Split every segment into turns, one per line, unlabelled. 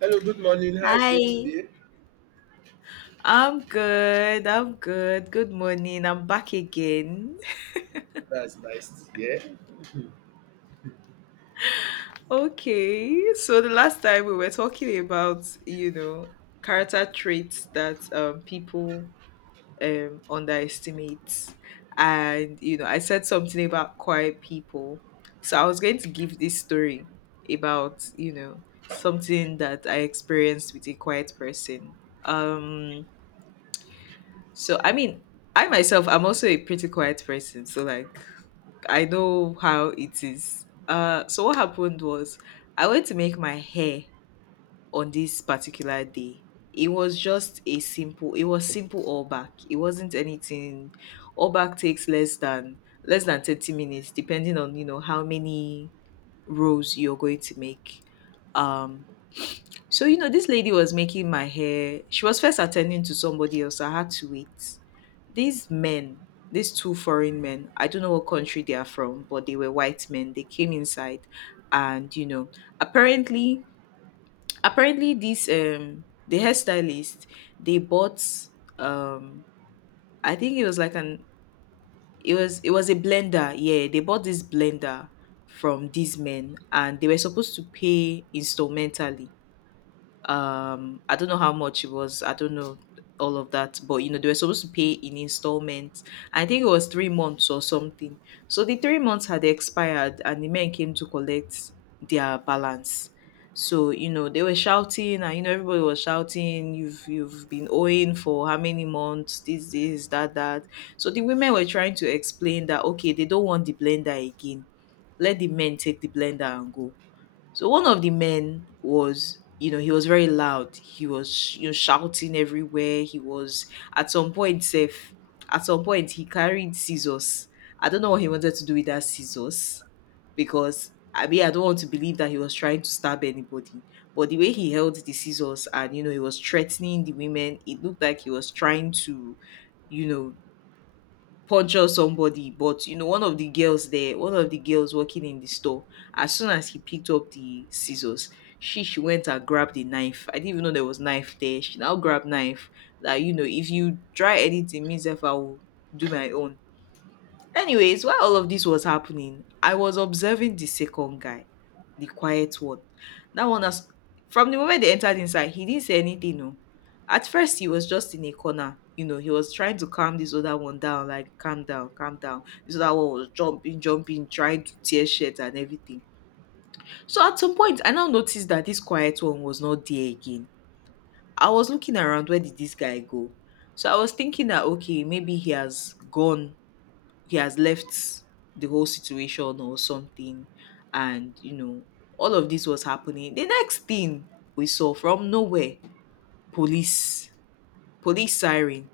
Hello, good morning. How are you doing
Hi.
today?
I'm good. Good morning. I'm back again.
That's nice to hear.
Okay. So the last time we were talking about, you know, character traits that people underestimate. And you know, I said something about quiet people. So I was going to give this story about, you know, something that I experienced with a quiet person. Um so I myself, I'm also a pretty quiet person. So like I know how it is. So what happened was I went to make my hair on this particular day. It was just a simple. It was simple all back. It wasn't anything. All back takes less than 30 minutes, depending on you know how many rows you're going to make. Um, so, you know, this lady was making my hair. She was first attending to somebody else. I had to wait. These men, these two foreign men, I don't know what country they are from, but they were white men. They came inside and, you know, apparently, apparently this the hairstylist, they bought, um, I think it was like an, it was a blender. Yeah. They bought this blender from these men and they were supposed to pay instrumentally. I don't know how much it was. I don't know all of that, but you know they were supposed to pay in installments. I think it was 3 months or something. So the 3 months had expired and the men came to collect their balance. So you know they were shouting, and you know everybody was shouting, you've been owing for how many months, this that that. So the women were trying to explain that okay, they don't want the blender again. Let the men take the blender and go. So one of the men was, you know, he was very loud. He was, you know, shouting everywhere. He was at some point safe. At some point, he carried scissors. I don't know what he wanted to do with that scissors, because I mean, I don't want to believe that he was trying to stab anybody. But the way he held the scissors, and you know he was threatening the women, it looked like he was trying to, you know, puncture somebody. But you know one of the girls there, one of the girls working in the store, as soon as he picked up the scissors, she went and grabbed the knife. I didn't even know there was knife there. She now grabbed knife that, you know, if you try anything, means if I will do my own. Anyways, while all of this was happening, I was observing the second guy, the quiet one. That one, as from the moment they entered inside, he didn't say anything. No, at first he was just in a corner. You know, he was trying to calm this other one down, like calm down, calm down. This other one was jumping, jumping, trying to tear shit and everything. So at some point, I now noticed that this quiet one was not there again. I was looking around, where did this guy go? So I was thinking that okay, maybe he has gone, he has left the whole situation or something. And you know, all of this was happening, the next thing we saw from nowhere, police, police siren,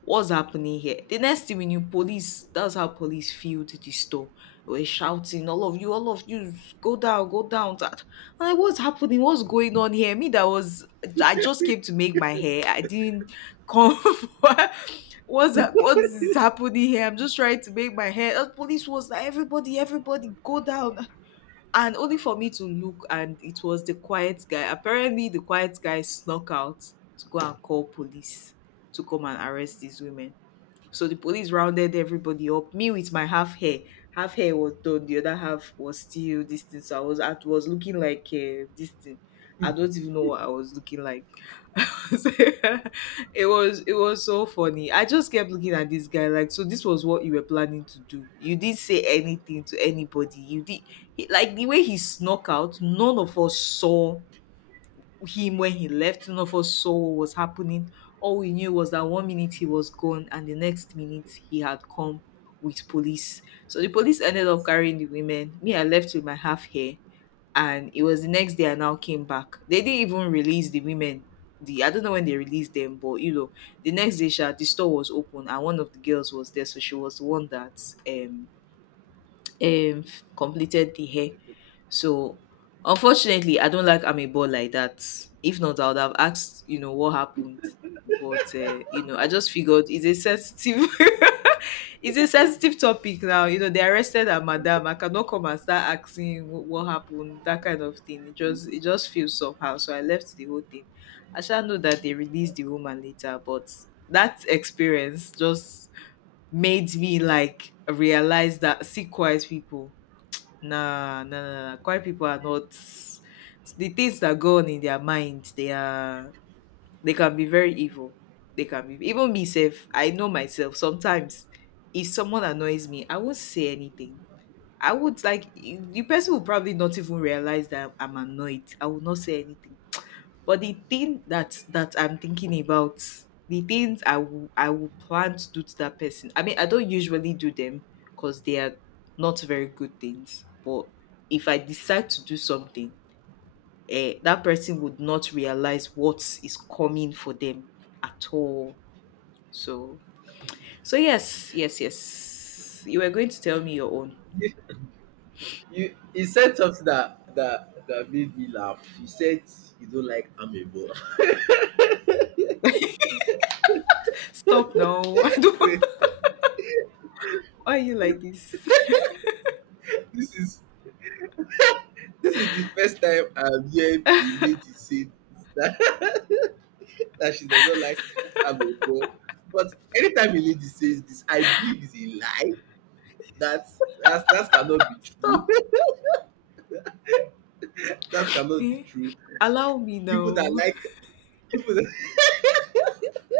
what's happening here? The next thing we knew, police, that's how police filled the store. They were shouting, all of you, all of you, go down, go down. I'm like, what's happening, what's going on here? Me, that was, I just came to make my hair. I didn't come for, what's that, what is happening here? I'm just trying to make my head. Police was like, everybody, everybody, go down. And only for me to look, and it was the quiet guy. Apparently the quiet guy snuck out to go and call police to come and arrest these women. So the police rounded everybody up. Me with my half hair, half hair was done, the other half was still this thing, so I was at was looking like, this thing, I don't even know what I was looking like. So, it was so funny. I just kept looking at this guy like, so this was what you were planning to do. You didn't say anything to anybody. Like the way he snuck out, none of us saw him when he left. None of us saw what was happening. All we knew was that one minute he was gone, and the next minute he had come with police. So the police ended up carrying the women. Me, I left with my half hair, and it was the next day I now came back. They didn't even release the women. The I don't know when they released them, but you know, the next day, sha, the store was open and one of the girls was there, so she was the one that um um completed the hair. So unfortunately, I don't like Amebo like that. If not, I would have asked, you know, what happened. But you know, I just figured it's a sensitive, it's a sensitive topic now. You know, they arrested a madam. I cannot come and start asking what happened, that kind of thing. It just feels somehow. So I left the whole thing. I shall know that they released the woman later, but that experience just made me like realize that, see, quiet people. Nah, nah, nah, nah, nah. Quiet people are not, the things that go on in their mind. They can be very evil. They can be, even me self, I know myself. Sometimes if someone annoys me, I won't say anything. I would like, the person will probably not even realize that I'm annoyed. I will not say anything. But the thing that I'm thinking about, the things I will, I will plan to do to that person, I mean, I don't usually do them because they are not very good things. But if I decide to do something, eh, that person would not realize what is coming for them at all. So so yes, yes, yes. You were going to tell me your own.
You, you said something that, that made me laugh. You said you don't like amebo.
Stop now. I don't.
Wait,
Why are you like this?
this is this is the first time I'm hearing a lady say that, that she does not like amebo. But anytime a lady says this, I believe it's a lie. That that cannot be true.
Stop.
That cannot be
Eh?
true.
Allow me
People that
now.
like. You put-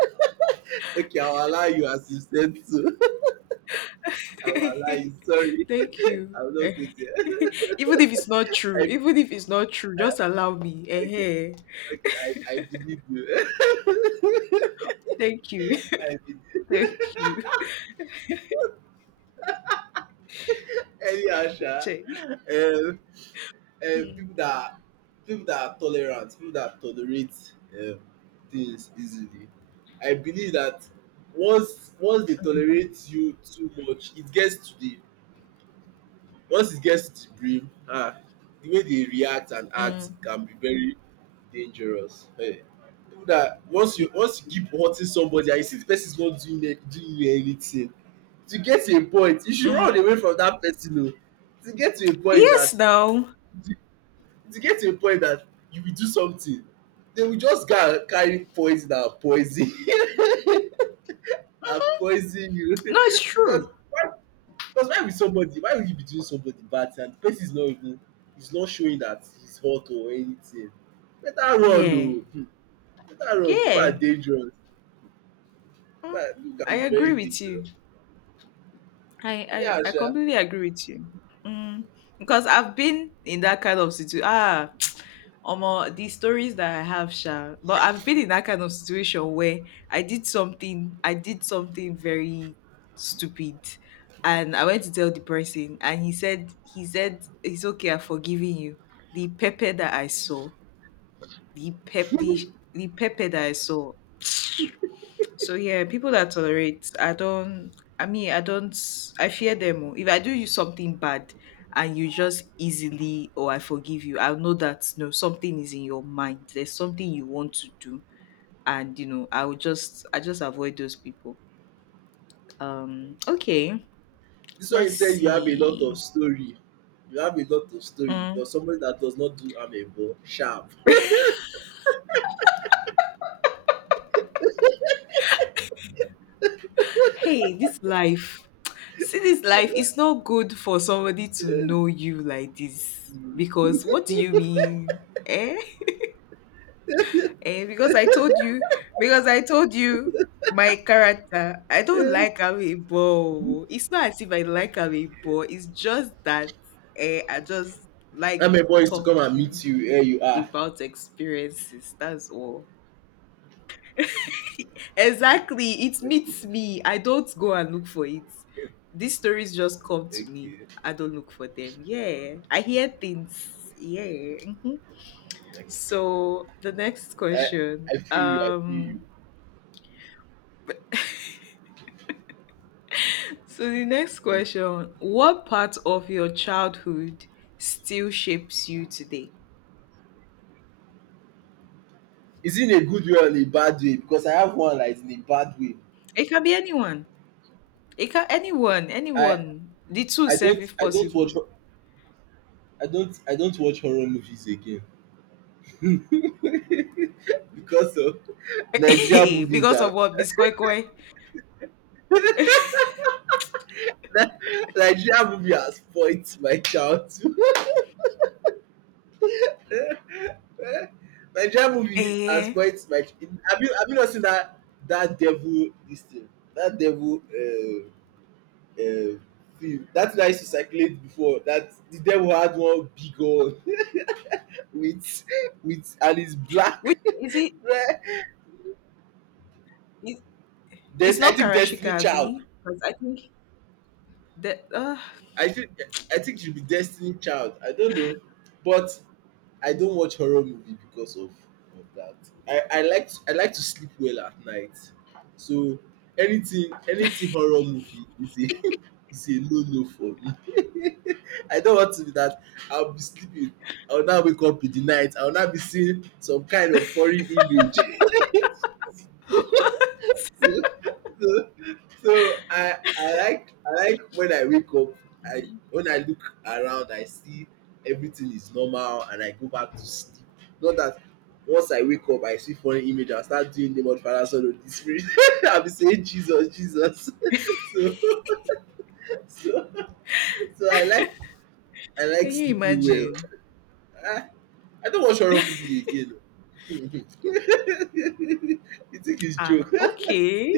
Okay, I will allow you as you said to. I will allow you. Sorry,
Thank you.
I will not go there.
Even if it's not true,
I,
even if it's not true, just allow me. Eh,
okay,
eh.
I believe you.
Thank you.
I believe.
Thank you.
Anyhow, sha,
Shay.
um, um,
Mm,
people that people that are tolerant, people that tolerate um, things easily. I believe that once they tolerate you too much, it gets to the. Once it gets to the brim, the way they react and act
mm,
can be very dangerous. Even dat once you keep hurting somebody and you see the person is not doing any doing you anything, to get to a point you should run
mm.
away from dat person oo. To get to a point
Yes,
dat
now.
to to get to a point dat you will do something, they will just go and carry poison and poison and poison you
No, it's
because.
true.
Because why will somebody why would you be doing somebody bad thing and the person is not even is not showing that he's hot or anything. Better run
Yeah.
oh. Better run, people are
Yeah.
dangerous.
Mm,
People
I
can be very
agree with you.
dangerous.
I,
Anyhow
I, I
sha.
completely agree with you. Mm, because I've been in that kind of situation. Ah, Omo, the stories that I have, sha. But I've been in that kind of situation where I did something very stupid, and I went to tell the person, and he said, it's okay, I'm forgiving you. The pepper that I saw, the pep, the the pepper that I saw, so yeah, people that tolerate, I don't. I mean, I don't. I fear them, oh. If I do you something bad, and you just easily, or I forgive you, I'll know that no, something is in your mind. There's something you want to do, and you know, I just avoid those people. Okay.
This one you
Let's
say you have a lot
see.
of story. You have a lot of story for
Mm.
somebody that does not do amebo sharp.
Hey, this life. See, this life is not good for somebody to know you like this. Because what do you mean? Eh? Eh, because I told you, because I told you my character. I don't like Amiibo. It's not as if I like Amiibo. It's just that eh, I just like
Amebo is to come and
talking
meet you where you are.
about experiences. That's all. Exactly. It
Okay,
meets me. I don't go and look for it. These stories just come to me.
okay,
I don't look for them. Yeah. I hear things. Yeah. Mhm.
okay.
So the next
I
question.
I feel you, I feel you.
So the next
Hmm.
question, what part of your childhood still shapes you today?
Is it in a good way or in a bad way? Because I have one that is in a bad way.
It can be anyone. It can anyone,
I
anyone. The two
I
self
don't
if
I don't watch
possible.
I don't watch horror movies again. Because of Nigeria movies
Because
are.
of what, Biscoy Koi.
Nigeria movie has spoilt my childhood. Nigeria movie has
Eh.
spoilt my. Ch-. Have you not seen that, that devil this thing, that devil, uh, film that thing I used to circulate before that the devil had one big hole with with, and it's black.
Which is it? it- it's
Des- I
not
think Destiny
Karashika
Child.
B, because I think that
I think I think it should be Destiny Child. I don't know, but I don't watch horror movie because of that. I like to sleep well at night, so anything horror movie is a is a no no for me. I don't want to be that. I'll be sleeping. I'll now wake up in the night. I'll now be seeing some kind of foreign image. so, so, I like when I wake up, I when I look around, I see everything is normal and I go back to sleep. Not that once I wake up, I see funny image, I start doing the name of the Father, Son, Holy Spirit. I'll be saying Jesus, Jesus. so, so, so I like I like
can you
sleeping well.
imagine?
I, I don't watch horror movie again. You think it's
Ah,
joke?
okay.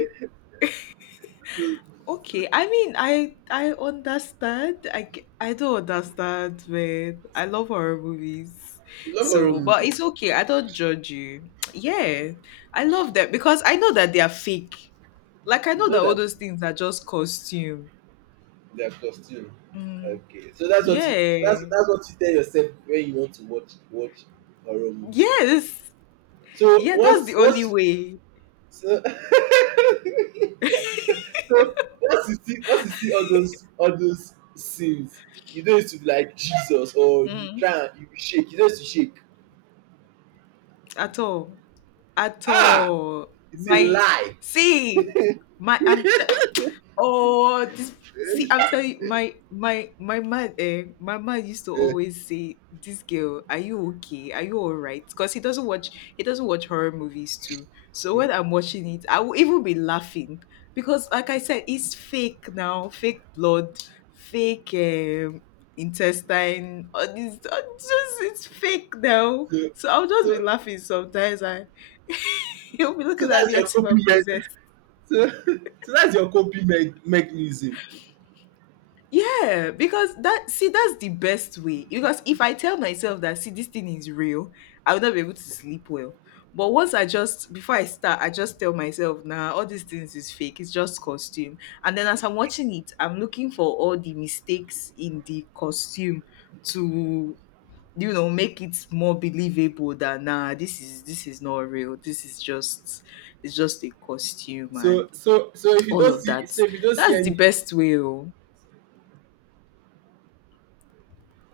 You
Okay, I mean, I understand. I don't understand, man. I love horror movies,
love horror
so but
movie.
it's okay. I don't judge you. Yeah, I love them because I know that they are fake. Like I
You
know
know
that all
that
those things are just costume.
their costume.
Mm,
Okay, so
yeah,
that's what you tell yourself when you want to watch horror movies.
yes,
So
yeah. That's the only
once,
way.
so, so once you see all those, all those scenes, you don't used to be like Jesus or you
Mm,
try and you shake. You don't used to shake.
at all, at
Ah,
all.
it's a
My
lie.
see, my I'm Oh, this see, I'm telling you, my man, eh, my man used to
Eh,
always say, "This girl, are you okay? Are you all right?" Because he doesn't watch, he doesn't watch horror movies too. So when I'm watching it, I will even be laughing because, like I said, it's fake now, fake blood, fake intestine. All this, all just it's fake now.
so,
So I'll just be
so
laughing sometimes, and he'll be
so
looking at
that's
me
your
as if
coping
I'm
me-
possessed.
so, so that's your coping me- mechanism.
Yeah, because that see that's the best way. Because if I tell myself that see this thing is real, I will not be able to sleep well. But once I just before I start, I just tell myself, nah, all these things is fake. It's just costume. And then as I'm watching it, I'm looking for all the mistakes in the costume to you know make it more believable that nah, this is not real. This is just it's just a costume and all of that.
So if you don't see
That's the
any mis-,
best way. Oh.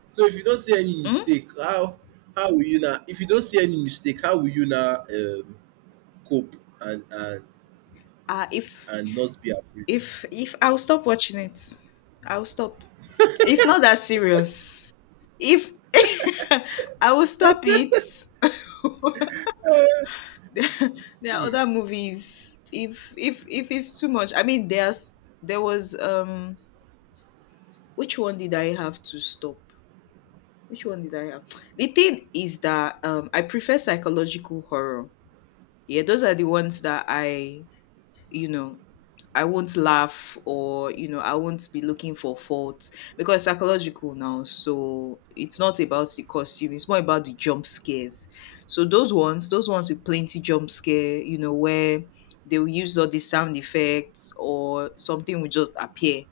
so if you don't see any
Mm?
mistake, how will you now if you don't see any mistake, how will you now cope and and
Uh, if
and not be afraid?
if I'll stop watching it. I'll stop. It's not that serious. If I will stop it. There are
Mm.
other movies. If it's too much. I mean there's there was which one did I have to stop? Which one did I have? The thing is that I prefer psychological horror. Yeah, those are the ones that I you know I won't laugh or you know I won't be looking for faults because it's psychological now. So it's not about the costume; it's more about the jump scares. So those ones with plenty jump scare, you know, where they will use all the sound effects or something will just appear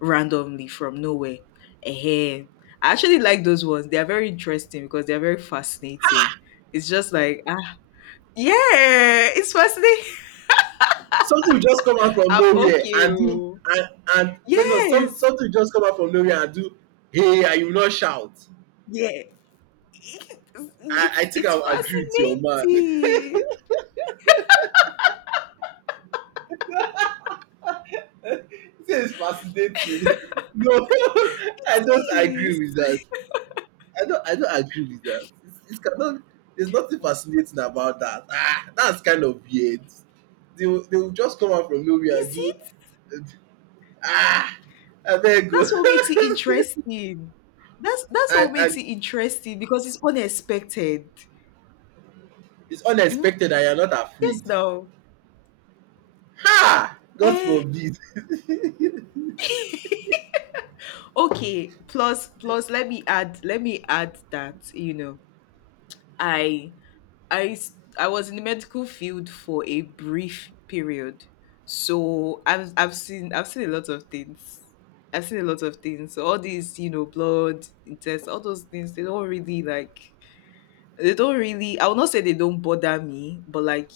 randomly from nowhere. Eh, I actually like those ones. They are very interesting because they are very fascinating. It's just like ah yeah, it's fascinating.
Something will just come out from
I'm
nowhere
okay.
and do,
Oh.
and let's not- some
Yes.
something will just come out from nowhere and do, hey, and you will not shout.
Yeah, it's
I
it's
think
it's
I will agree with your man.
fascinating.
This is fascinating. No, I don't agree
Yes,
with that. I don't agree with that. It's, it cannot, there's nothing fascinating about that. Ah, that's kind of weird. They will just come out from nowhere
is
and do,
it?
ah, I beg go.
That's what makes it interesting. That's what makes
And
it interesting because it's unexpected.
it's
Mhm.
unexpected and you're not
Yes,
afraid.
no.
Ha! God
Eh,
forbid.
okay. Plus, plus, let me add that you know, I I I was in the medical field for a brief period, so I've seen I've seen a lot of things. I've seen a lot of things. So all these, you know, blood tests, all those things, they don't really like. They don't really. I will not say they don't bother me, but like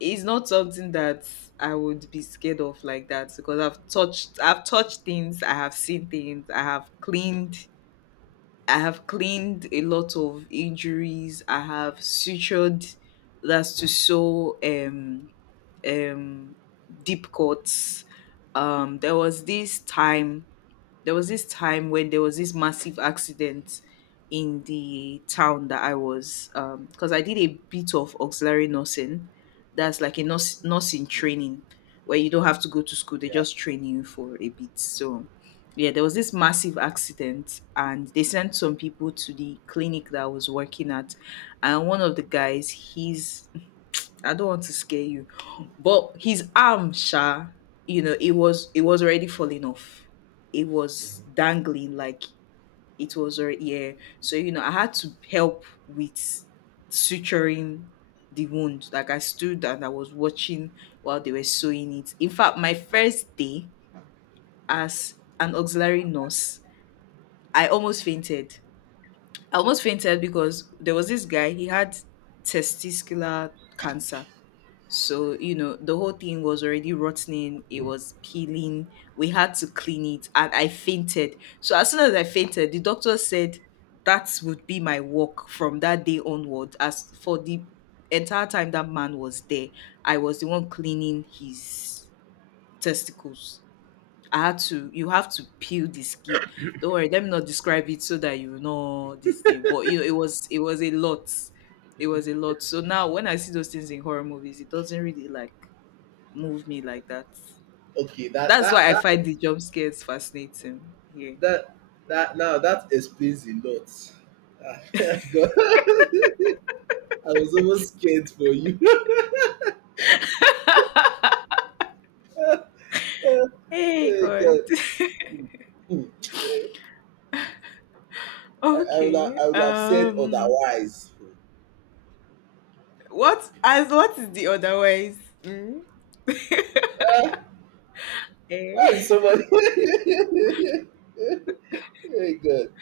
it's not something that I would be scared of like that because I've touched. I've touched things. I have seen things. I have cleaned a lot of injuries. I have sutured, that's to sew um deep cuts. There was this time, there was this time when there was this massive accident in the town that I was because I did a bit of auxiliary nursing. That's like a nurse, nursing
Mm,
training where you don't have to go to school, they
yeah.
just train you for a bit. So yeah, there was this massive accident and they sent some people to the clinic that I was working at. And one of the guys, he's I don't want to scare you. But his arm, Sha, you know, it was already falling off. It was
Mhm.
dangling like it was already, yeah. So, you know, I had to help with suturing the wound. Like I stood and I was watching while they were sewing it. In fact, my first day as an auxiliary nurse, I almost fainted. I almost fainted because there was this guy, he had testicular cancer, so, you know, the whole thing was already rotting. It was peeling. We had to clean it and I fainted. So, as soon as I fainted, the doctor said that would be my work from that day onward. As for the entire time that man was there, I was the one cleaning his testicles. I had to, you have to peel the skin. Don't worry, let me not describe it so that you know this thing. But you know, it was a lot. It was a lot. So now when I see those things in horror movies, it doesn't really like move me like that.
Okay, that
That's why
that
I
that
find the jump scares fascinating. Here,
that that now that explains a lot. Ah, God. I was almost scared for you.
hey
Oh,
God.
God. Hmm. Eh,
okay.
I would have said otherwise.
What as what is the otherwise? Mm?
Hmm. Uh,
Eh?
why would somebody? Hey God,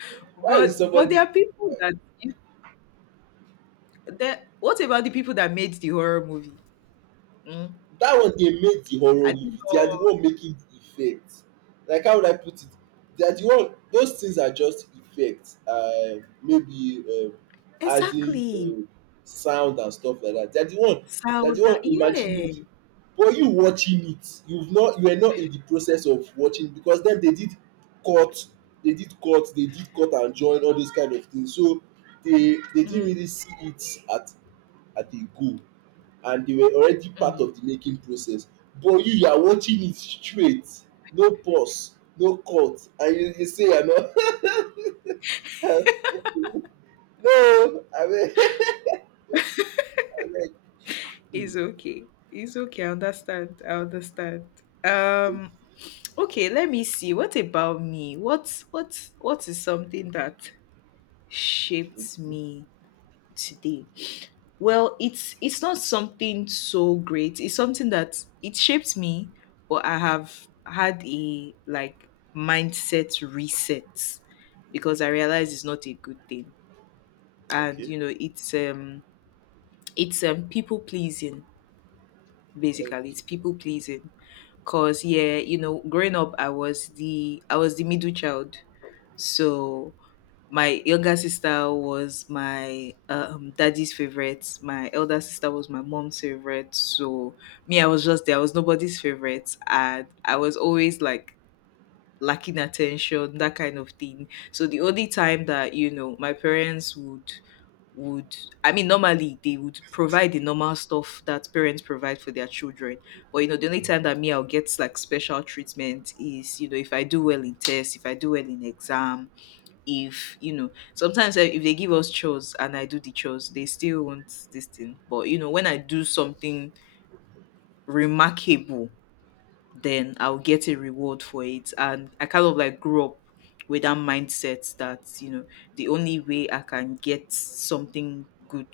why would
But there
somebody.
are people that that, what about the people that made the horror movie? Mm?
That one dey make the horror
I
movie,
didn't
they are the
know.
one making the effect, like how would I put it, they are the one, those things are just effects, maybe adding
Exactly.
sound and stuff like that, they are the one,
Sound that,
imagining it.
yeah.
But you watching it, you've not, you were not in the process of watching, because then they did cut, they did cut and join all those kind of things, so they didn't
Mm,
really see it at a go, and they were already part
mm.
of the making process. But you are watching it straight, no pause no cut, and you say you are not. No abeg, abeg, hmm.
It's okay. It's okay. I understand. I understand. Um, okay, let me see. What about me? What is something that shaped me today? Well, it's not something so great. It's something that it shaped me, but I have had a like mindset reset because I realize it's not a good thing and
Okay.
you know it's it's people pleasing,
Okay,
basically it's people pleasing, cause yeah you know growing up I was the middle child, so my younger sister was my daddy's favorite, my elder sister was my mom's favorite, so me I was just there, I was nobody's favorite and I was always like lacking attention, that kind of thing. So the only time that you know my parents would I mean normally they would provide the normal stuff that parents provide for their children. But you know, the only time that me I'll get like special treatment is, you know, if I do well in tests, if I do well in exam, if you know, sometimes eh, if they give us chores and I do the chores, they still want this thing. But you know, when I do something remarkable, then I'll get a reward for it. And I kind of like grew up with that mindset that, you know, the only way I can get something good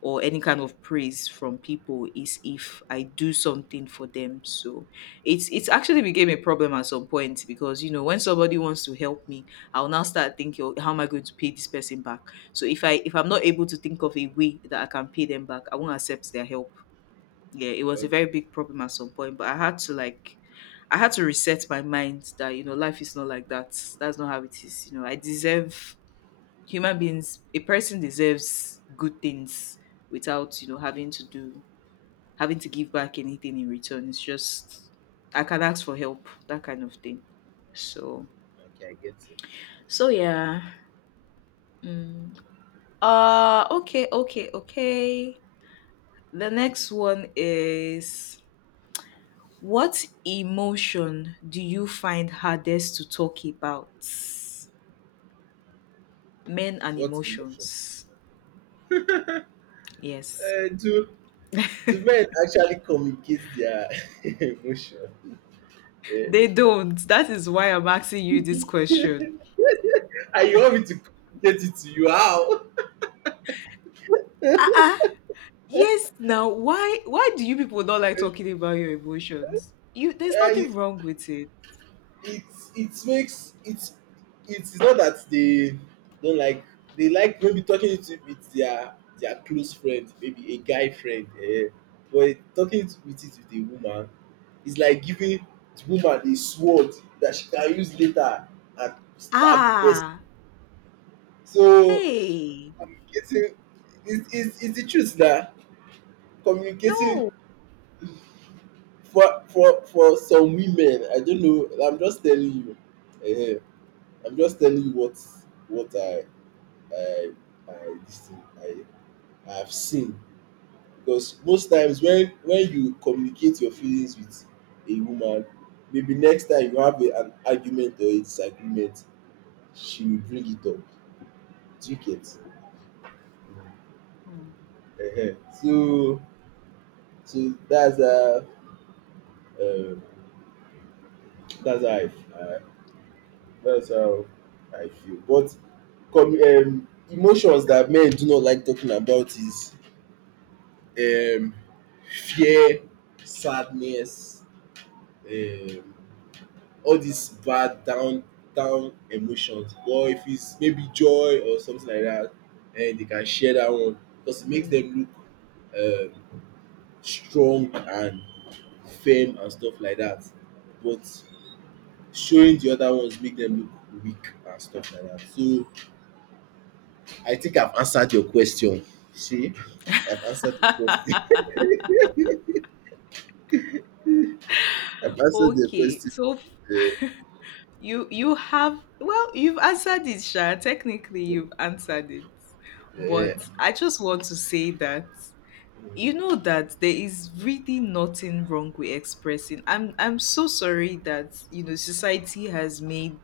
or any kind of praise from people is if I do something for them. So it's actually became a problem at some point because you know when somebody wants to help me, I'll now start thinking, "Oh, how am I going to pay this person back?" So if I'm not able to think of a way that I can pay them back, I won't accept their help. Yeah, it was a
okay
very big problem at some point, but I had to like I had to reset my mind that you know life is not like that. That's not how it is. You know, I deserve, human beings, a person deserves good things without you know having to do, having to give back anything in return. It's just I can ask for help, that kind of thing. So
okay I get you.
so yeah. Mm. Okay, okay, okay. The next one is, what emotion do you find hardest to talk about? Men and
What emotion,
emotions. Yes.
eh, do men actually communicate their emotion, eh,
They don't, that is why I'm asking you this question.
and you want me to communicate it to you, how?
Uh-uh. Yes, now why do you people not like talking about your emotions? You there's
Eh,
nothing wrong with it.
it it makes it it's not that they don't like, they like maybe talking it with their close friend, maybe a guy friend, eh, but talking it with, it with a woman is like giving the woman a sword that she can use later and stab the person.
Ah.
So
Hey.
communicating is the truth na. Communicating
No.
for, some women, I don't know, I'm just telling you, eh. I'm just telling you what I I this thing I have seen. Because most times when you communicate your feelings with a woman, maybe next time you have a, an argument or a disagreement, she will bring it up. Do you get? Uh-huh. So, that's how, um, that's how I that's how I feel. But com- emotions that men do not like talking about is, um, fear, sadness, um, all these bad down, down emotions. But if it's maybe joy or something like that, and they can share that one because it makes
Mm.
them look um, strong and firm and stuff like that. But showing the other ones make them look weak and stuff like that. So I think I've answered your question. See, I've answered the question. I've answered the
okay.
question.
You you have, well, you've answered it, Sha. Technically you've answered it.
Uh,
But I just want to say that you
uh,
know that there is really nothing wrong with expressing. I'm so sorry that you know society has made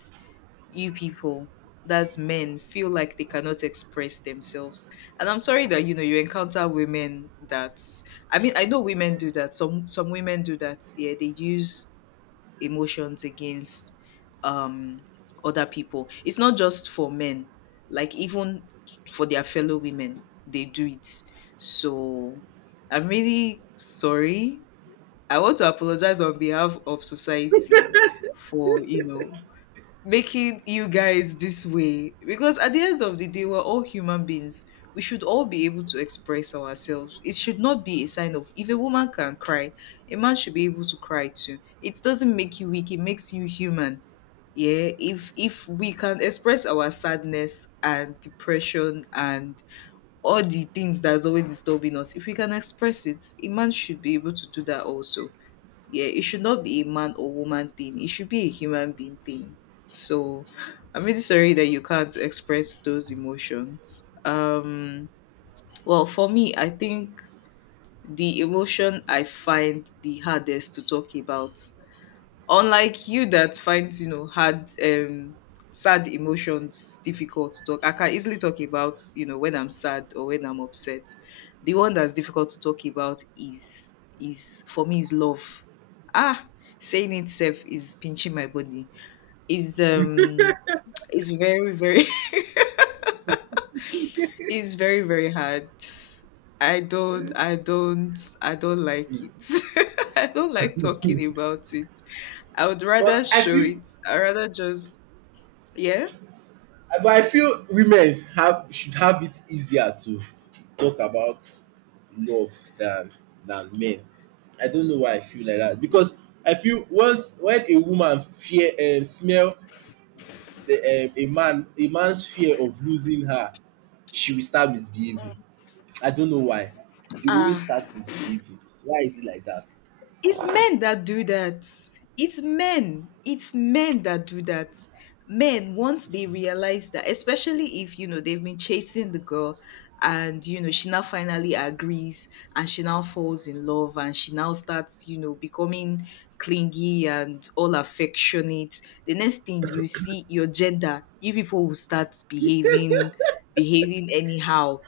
you people, that's men, feel like they cannot express themselves. And I'm sorry that you know you encounter women that, I mean I know women do that, some women do that, yeah, they use emotions against um other people. It's not just for men, like even for their fellow women they do it. So I'm really sorry, I want to apologize on behalf of society for you know making you guys this way, because at the end of the day we're all human beings. We should all be able to express ourselves. It should not be a sign of, if a woman can cry, a man should be able to cry too. It doesn't make you weak, it makes you human. Yeah, if we can express our sadness and depression and all the things that's always disturbing us, if we can express it, a man should be able to do that also. Yeah, it should not be a man or woman thing. It should be a human being thing. So I'm really sorry that you can't express those emotions. Well for me I think the emotion I find the hardest to talk about, unlike you that finds, you know, hard sad emotions difficult to talk. I can easily talk about, you know, when I'm sad or when I'm upset. The one that's difficult to talk about is for me, is love. Ah, saying itself is pinching my body. Is um is very, very it's very very hard. I don't like it. I don't like talking about it. I would rather
But I
show
feel,
it. I rather just yeah.
women have should have it easier to talk about love than than men. I don't know why I feel like that because I feel once when a woman fear smell the a man, a man's fear of losing her, she will start misbehaving. I don't know why. They always
Ah,
start misbehaving. Why is it like that?
it's men that do that. It's men. It's men that do that. Men, once they realize that, especially if you know they've been chasing the girl, and you know she now finally agrees, and she now falls in love, and she now starts you know becoming clingy and all affectionate. The next thing you see, your gender, you people will start behaving, behaving anyhow.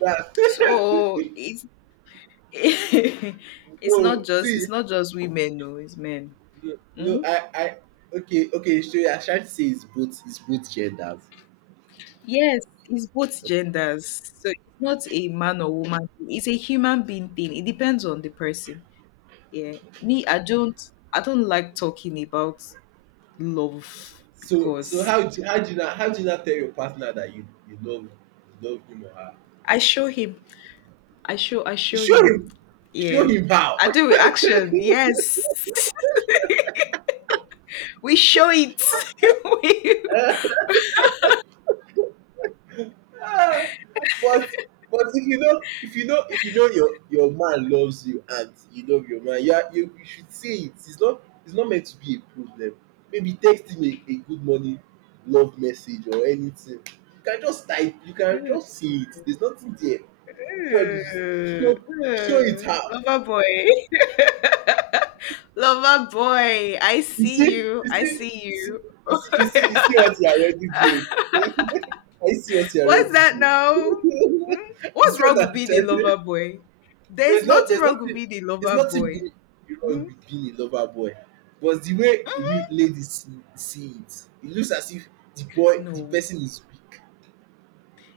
That,
So it's it's
no,
not just,
see.
it's not just women, no, it's men.
Yeah. No,
Mm?
I, okay, okay. So you are trying to say it's both genders.
Yes, it's both genders. So it's not a man or woman thing. It's a human being thing. It depends on the person. Yeah. Me, I don't, I don't like talking about love
So,
because
how do you not, how do you not tell your partner that you, you love him or her?
I show him. I show
Show
him.
him,
Yeah.
show him how.
I do with action. Yes. We show it. we,
Ah, but, if you know your man loves you and you love your man, you are you you should say it, it's not, it's not meant to be a problem. Maybe text him a good morning love message or anything, you can just type, you can just say it, there's nothing there. Which one is show,
uh,
show it how?
uh, lover boy. Lover boy, I
You see
see you.
you
I
see you
see
see
you.
you see you see you see what you are already doing. are you see what you are
What's
already
that
doing?
now? Hmm?
You
What's
see
wrong
what
with
I'm
being a
telling
lover
you.
boy? There's
There's no
nothing
there's
wrong with
nothing
being a
there's
lover
nothing
boy.
being wrong
Hmm?
with being a lover boy. But the way we ladies see, see it, it looks as if the
No,
person is weak.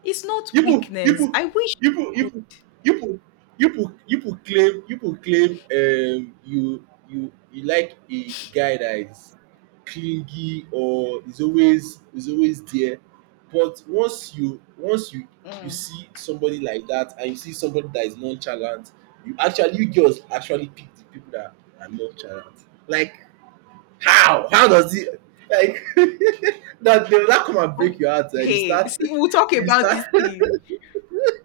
it's not
people
weakness.
people
I wish
people
you
people
could-
people People claim, you like a guy that is clingy or is always, is always there. But once you you
Mm.
see somebody like that and you see somebody that is nonchalant, you girls actually pick the people that are nonchalant, like how does it, like that they will now come and
Oh,
break your heart, eh. You
hey,
start
see, we'll talk
you
about
start.
this thing.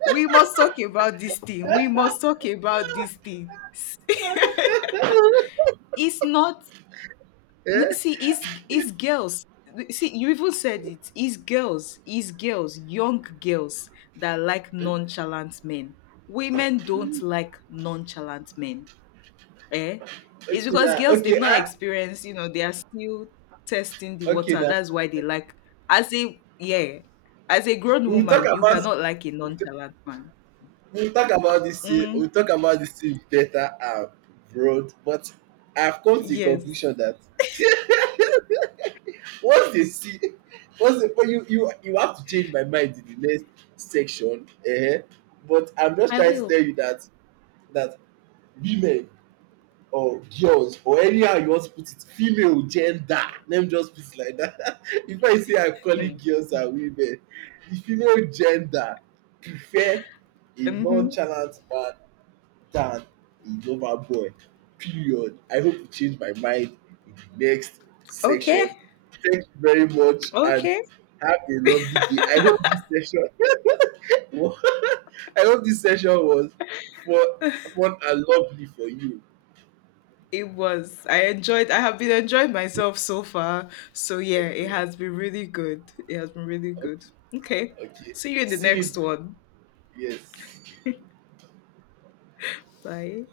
We must talk about this thing. We must talk about this thing. It's not
Eh.
see, it's girls. See, you even said it. It's girls. It's girls. Young girls that like nonchalant men. Women don't like nonchalant men. Eh? It's
Okay
because
now.
girls they've not experienced. You know, they are still testing the
Okay
water.
now.
That's why they like. As a yeah, as a grown
We'll talk
woman, you
about
cannot like a
we'll t-
nonchalant man.
we'll talk about this thing,
Mm,
better abroad, but I've come to the
yes.
conclusion that once they see once they but you have to change my mind in the next section. But I'm just trying to tell you that, that women or girls, or anyhow you want to put it, female gender, let me just put it like that. If I say I'm calling
Mm,
girls and women the female gender, prefer a
mhm.
nonchalant man than a lover boy. Period. I hope you change my mind in the next
Okay.
section. Thank you very much, and
Okay.
have a lovely day. I hope this session, I hope this session was fun fun and lovely for you.
It was. I enjoyed. I have been enjoying myself so far. So yeah,
Thank
it
you.
has been really good. It has been really
Okay,
good. Okay.
okay.
See you in the
See,
next one.
yes.
Bye.